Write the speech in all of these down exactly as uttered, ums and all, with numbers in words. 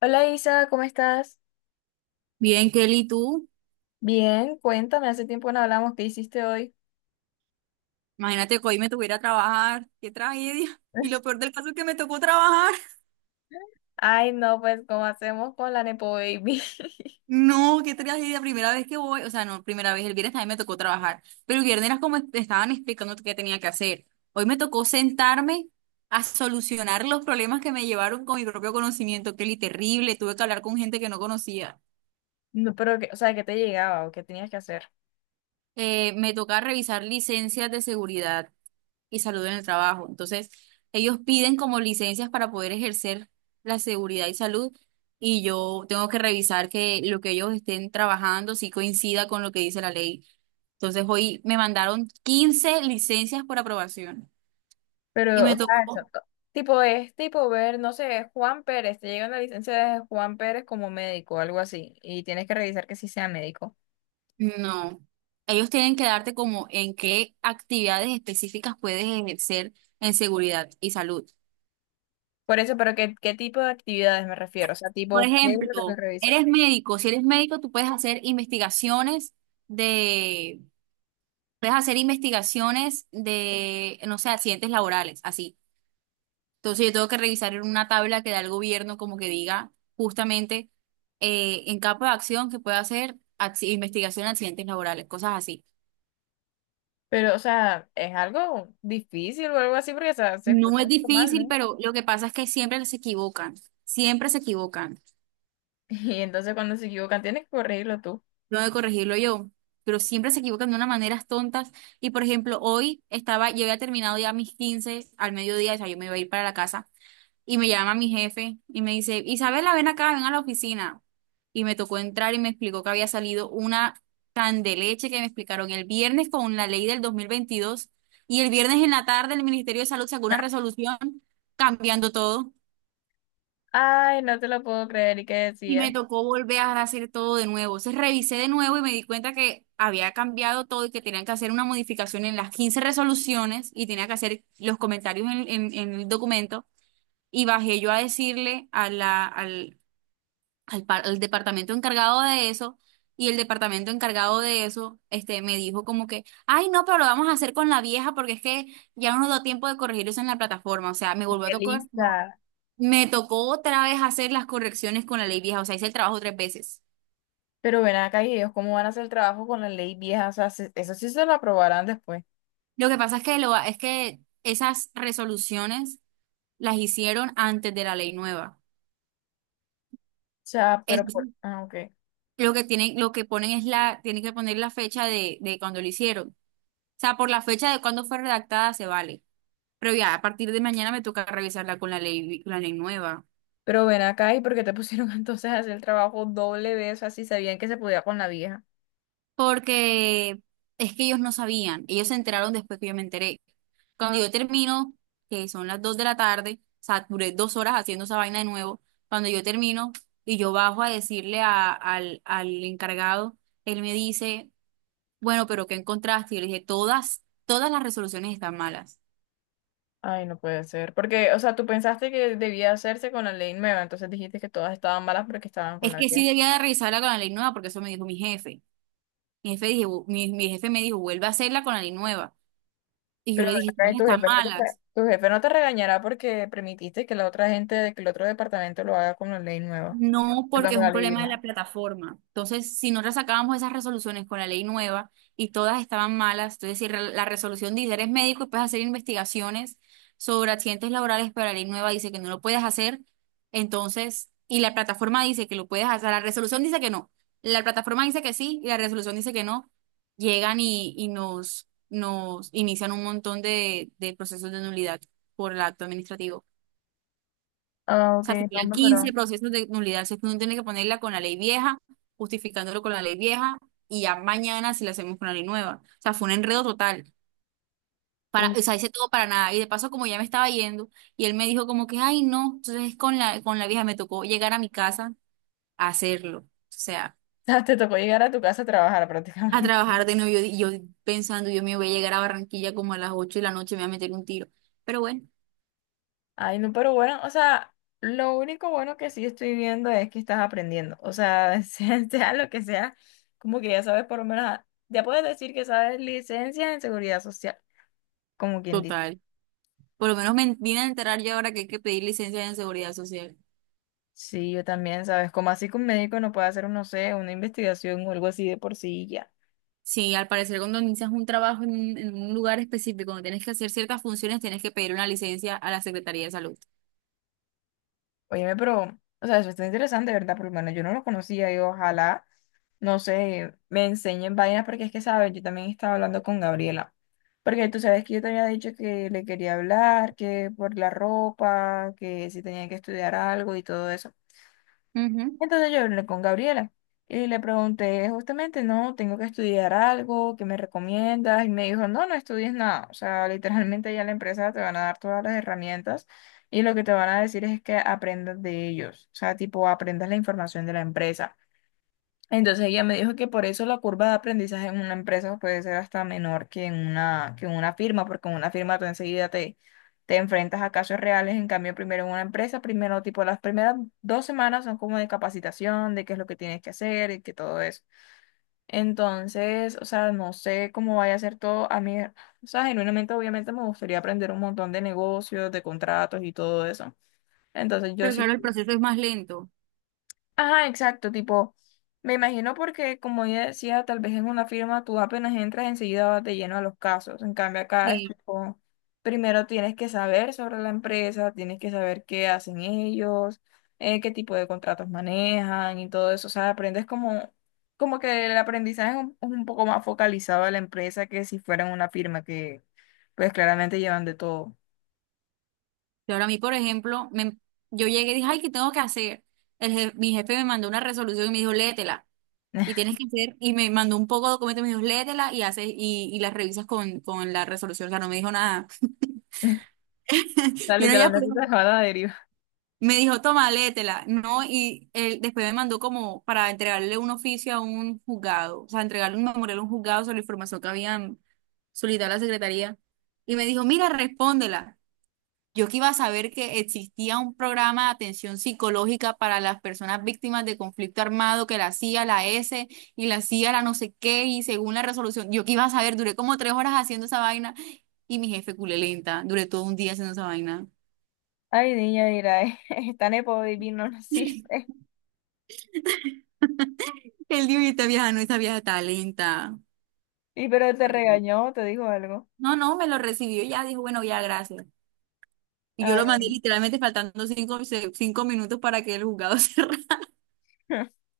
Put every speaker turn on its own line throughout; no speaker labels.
Hola Isa, ¿cómo estás?
Bien, Kelly, tú,
Bien, cuéntame, hace tiempo no hablamos, ¿qué hiciste hoy?
imagínate que hoy me tuviera a trabajar, qué tragedia. Y lo peor del caso es que me tocó trabajar.
Ay, no, pues, ¿cómo hacemos con la Nepo Baby?
No, qué tragedia, primera vez que voy, o sea, no, primera vez, el viernes también me tocó trabajar, pero el viernes era como es- estaban explicando qué tenía que hacer. Hoy me tocó sentarme a solucionar los problemas que me llevaron con mi propio conocimiento, Kelly, terrible, tuve que hablar con gente que no conocía.
No, pero, que, o sea, ¿qué te llegaba o qué tenías que hacer?
Eh, me toca revisar licencias de seguridad y salud en el trabajo. Entonces, ellos piden como licencias para poder ejercer la seguridad y salud, y yo tengo que revisar que lo que ellos estén trabajando sí coincida con lo que dice la ley. Entonces, hoy me mandaron quince licencias por aprobación y
Pero,
me
o sea,
tocó.
eso, co- tipo, es tipo ver, no sé, Juan Pérez, te llega una licencia de Juan Pérez como médico algo así, y tienes que revisar que sí sea médico.
No, ellos tienen que darte como en qué actividades específicas puedes ejercer en seguridad y salud.
Por eso, pero ¿qué, qué tipo de actividades me refiero? O sea,
Por
tipo, ¿qué es lo que me
ejemplo,
revisas?
eres médico. Si eres médico, tú puedes hacer investigaciones de es hacer investigaciones de, no sé, accidentes laborales, así. Entonces yo tengo que revisar en una tabla que da el gobierno como que diga justamente, eh, en campo de acción que puede hacer acci- investigación de accidentes laborales, cosas así.
Pero, o sea, ¿es algo difícil o algo así? Porque, o sea, se
No
escucha
es difícil,
normal.
pero lo que pasa es que siempre se equivocan, siempre se equivocan.
Y entonces cuando se equivocan, tienes que corregirlo tú.
No de corregirlo yo, pero siempre se equivocan de unas maneras tontas. Y por ejemplo, hoy estaba, yo había terminado ya mis quince al mediodía, o sea, yo me iba a ir para la casa. Y me llama mi jefe y me dice, Isabela, ven acá, ven a la oficina. Y me tocó entrar y me explicó que había salido una candeleche que me explicaron el viernes con la ley del dos mil veintidós, y el viernes en la tarde el Ministerio de Salud sacó una resolución cambiando todo,
Ay, no te lo puedo creer. ¿Y qué
y me
decía?
tocó volver a hacer todo de nuevo. Entonces revisé de nuevo y me di cuenta que había cambiado todo y que tenían que hacer una modificación en las quince resoluciones y tenía que hacer los comentarios en, en en el documento, y bajé yo a decirle a la, al, al, par- al departamento encargado de eso. Y el departamento encargado de eso, este, me dijo como que, ay, no, pero lo vamos a hacer con la vieja porque es que ya no nos dio tiempo de corregir eso en la plataforma. O sea, me volvió a
Qué
tocar,
lista.
me tocó otra vez hacer las correcciones con la ley vieja, o sea, hice el trabajo tres veces.
Pero ven acá, ¿y ellos cómo van a hacer el trabajo con la ley vieja? O sea, se- eso sí se lo aprobarán después. O
Lo que pasa es que, lo, es que esas resoluciones las hicieron antes de la ley nueva.
sea, pero por...
Entonces,
Ah, ok.
lo que tienen, lo que ponen es la, tienen que poner la fecha de, de cuando lo hicieron. O sea, por la fecha de cuando fue redactada se vale. Pero ya, a partir de mañana me toca revisarla con la ley, vi- con la ley nueva.
Pero ven acá, ¿y porque te pusieron entonces a hacer el trabajo doble vez, así sabían que se podía con la vieja?
Porque es que ellos no sabían. Ellos se enteraron después que yo me enteré. Cuando yo termino, que son las dos de la tarde, o sea, duré dos horas haciendo esa vaina de nuevo. Cuando yo termino y yo bajo a decirle a- al, al encargado, él me dice, bueno, pero ¿qué encontraste? Y yo le dije, todas, todas las resoluciones están malas.
Ay, no puede ser. Porque, o sea, tú pensaste que debía hacerse con la ley nueva, entonces dijiste que todas estaban malas porque estaban con
Es
la
que
vieja.
sí debía de revisarla con la ley nueva, porque eso me dijo mi jefe. Mi jefe, dije, mi mi jefe me dijo, vuelve a hacerla con la ley nueva. Y yo
Pero
le
ven
dije,
acá,
no,
¿y tu
están
jefe no te, re-
malas.
tu jefe no te regañará porque permitiste que la otra gente, que el otro departamento lo haga con la ley nueva?
No,
Perdón,
porque es
con la
un
ley
problema de
vieja.
la plataforma. Entonces, si nosotros sacábamos esas resoluciones con la ley nueva y todas estaban malas, entonces si re- la resolución dice, eres médico y puedes hacer investigaciones sobre accidentes laborales, pero la ley nueva dice que no lo puedes hacer, entonces, y la plataforma dice que lo puedes hacer, la resolución dice que no, la plataforma dice que sí y la resolución dice que no, llegan y, y nos, nos inician un montón de, de procesos de nulidad por el acto administrativo.
Ah,
O
ok,
sea,
no,
serían
hombre,
quince
pero...
procesos de nulidad. Si es que uno tiene que ponerla con la ley vieja, justificándolo con la ley vieja, y ya mañana si la hacemos con la ley nueva. O sea, fue un enredo total. Para,
uh,
o sea, hice todo para nada. Y de paso, como ya me estaba yendo, y él me dijo como que, ay, no, entonces con la, con la vieja me tocó llegar a mi casa a hacerlo. O sea,
Te tocó llegar a tu casa a trabajar
a
prácticamente.
trabajar de nuevo. Y Yo, yo pensando, yo me voy a llegar a Barranquilla como a las ocho de la noche, me voy a meter un tiro. Pero bueno,
Ay, no, pero bueno, o sea, lo único bueno que sí estoy viendo es que estás aprendiendo. O sea, sea, sea lo que sea, como que ya sabes por lo menos, ya puedes decir que sabes licencia en seguridad social, como quien dice.
total. Por lo menos me vine a enterar yo ahora que hay que pedir licencia en seguridad social.
Sí, yo también, ¿sabes? Como así que un médico no puede hacer, un, no sé, una investigación o algo así de por sí y ya.
Sí, al parecer cuando inicias un trabajo en, un en un lugar específico, cuando tienes que hacer ciertas funciones, tienes que pedir una licencia a la Secretaría de Salud.
Óyeme, pero, o sea, eso está interesante, ¿verdad? Por lo menos yo no lo conocía y ojalá, no sé, me enseñen vainas, porque es que, ¿sabes? Yo también estaba hablando con Gabriela. Porque tú sabes que yo te había dicho que le quería hablar, que por la ropa, que si tenía que estudiar algo y todo eso.
Ujú.
Entonces yo hablé con Gabriela y le pregunté justamente, no, ¿tengo que estudiar algo? ¿Qué me recomiendas? Y me dijo, no, no estudies nada. O sea, literalmente ya la empresa te van a dar todas las herramientas y lo que te van a decir es que aprendas de ellos. O sea, tipo, aprendas la información de la empresa. Entonces ella me dijo que por eso la curva de aprendizaje en una empresa puede ser hasta menor que en una, que en una firma, porque en una firma tú enseguida te, te enfrentas a casos reales, en cambio primero en una empresa, primero tipo las primeras dos semanas son como de capacitación, de qué es lo que tienes que hacer y que todo eso. Entonces, o sea, no sé cómo vaya a ser todo. A mí, o sea, genuinamente obviamente me gustaría aprender un montón de negocios, de contratos y todo eso. Entonces yo
Pero
sí.
claro, el proceso es más lento.
Ajá, exacto, tipo, me imagino, porque como ya decía, tal vez en una firma tú apenas entras enseguida vas de lleno a los casos, en cambio acá es
Sí.
tipo, primero tienes que saber sobre la empresa, tienes que saber qué hacen ellos, eh, qué tipo de contratos manejan y todo eso, o sea, aprendes como, como que el aprendizaje es un, es un poco más focalizado a la empresa que si fuera en una firma que pues claramente llevan de todo.
Y ahora a mí, por ejemplo, me, yo llegué y dije, ay, ¿qué tengo que hacer? El je- mi jefe me mandó una resolución y me dijo, léetela. Y tienes que hacer, y me mandó un poco de documentos y me dijo, léetela y haces, y, y las revisas con, con la resolución. O sea, no me dijo nada.
O sea,
Y no ya,
literalmente se va a la deriva.
me dijo, toma, léetela, ¿no? Y él después me mandó como para entregarle un oficio a un juzgado, o sea, entregarle un memorial a un juzgado sobre la información que habían solicitado a la secretaría. Y me dijo, mira, respóndela. Yo que iba a saber que existía un programa de atención psicológica para las personas víctimas de conflicto armado que la hacía la S y la hacía la no sé qué, y según la resolución, yo que iba a saber, duré como tres horas haciendo esa vaina y mi jefe culé lenta, duré todo un día haciendo esa vaina.
Ay, niña, dirá, esta nepo baby no nos sirve.
Él dijo, y esta vieja no, esta vieja está lenta.
¿Y pero te
Perdón.
regañó, te dijo algo?
No, no, me lo recibió y ya, dijo, bueno, ya, gracias. Y yo lo mandé
Ay,
literalmente faltando cinco, se- cinco minutos para que el juzgado cerrara.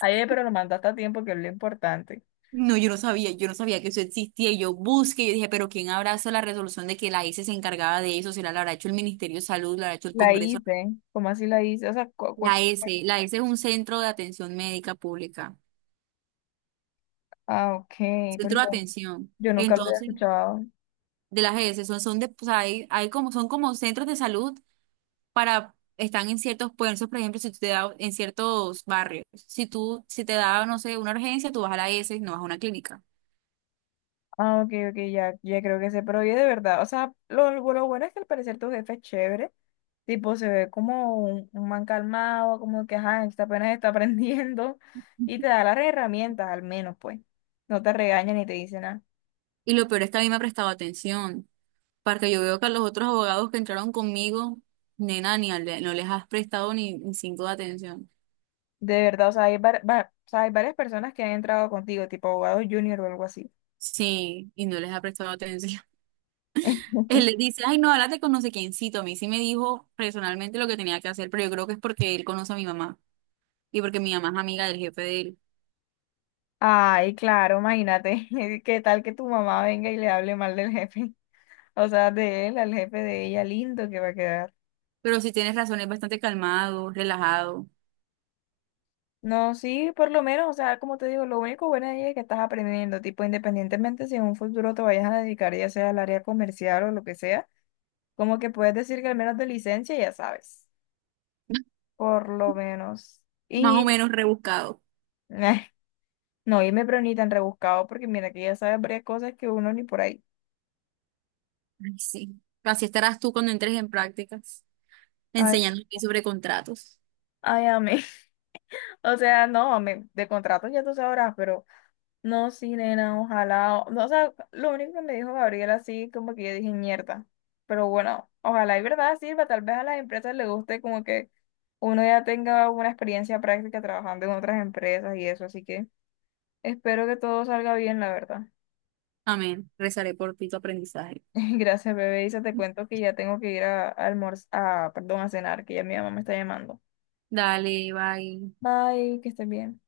ayer, pero lo mandaste a tiempo, que es lo importante.
No, yo no sabía, yo no sabía que eso existía. Y yo busqué, yo dije, pero ¿quién habrá hecho la resolución de que la S se encargaba de eso? ¿Si la habrá hecho el Ministerio de Salud, la habrá hecho el
La
Congreso?
hice. ¿Cómo así la hice? O sea, cu- cu-
La S, la S es un centro de atención médica pública,
ah, ok,
centro
porque
de atención.
yo nunca lo había
Entonces,
escuchado.
de las S, son, son de, o sea, hay, hay como, son como centros de salud para, están en ciertos puestos. Por ejemplo, si tú te da en ciertos barrios, si tú, si te da, no sé, una urgencia, tú vas a la S y no vas a una clínica.
Ah, ok, ok, ya, ya creo que sé, pero oye, de verdad, o sea, lo, lo bueno es que al parecer tu jefe es chévere, tipo, se ve como un, un man calmado, como que, ajá, está apenas está aprendiendo, y te da las herramientas, al menos, pues, no te regaña ni te dice nada.
Y lo peor es que a mí me ha prestado atención, porque yo veo que a los otros abogados que entraron conmigo, nena, ni al- no les has prestado ni, ni cinco de atención.
De verdad, o sea, hay, var- va- o sea, hay varias personas que han entrado contigo, tipo abogado junior o algo así.
Sí, y no les ha prestado atención. Él le dice, ay, no, háblate con no sé quiéncito. A mí sí me dijo personalmente lo que tenía que hacer, pero yo creo que es porque él conoce a mi mamá y porque mi mamá es amiga del jefe de él.
Ay, claro, imagínate, qué tal que tu mamá venga y le hable mal del jefe, o sea, de él al jefe de ella, lindo que va a quedar.
Pero sí tienes razón, es bastante calmado, relajado.
No, sí, por lo menos, o sea, como te digo, lo único bueno de ella es que estás aprendiendo, tipo, independientemente si en un futuro te vayas a dedicar ya sea al área comercial o lo que sea, como que puedes decir que al menos de licencia ya sabes, por lo menos.
Más o
Y
menos rebuscado.
no irme, pero ni tan rebuscado, porque mira que ya sabes varias cosas que uno ni por ahí.
Ay, sí. Así estarás tú cuando entres en prácticas,
Ay,
enseñando aquí sobre contratos.
ay, amé. O sea, no, amé, de contratos ya tú sabrás, pero no, sí, nena, ojalá. o- No, o sea, lo único que me dijo Gabriel así, como que yo dije, mierda. Pero bueno, ojalá y verdad sirva, tal vez a las empresas les guste como que uno ya tenga una experiencia práctica trabajando en otras empresas y eso, así que espero que todo salga bien, la verdad.
Amén. Rezaré por ti tu aprendizaje.
Gracias, bebé. Isa, te cuento que ya tengo que ir a, a almorzar, a, perdón, a cenar, que ya mi mamá me está llamando.
Dale, bye.
Bye, que estén bien.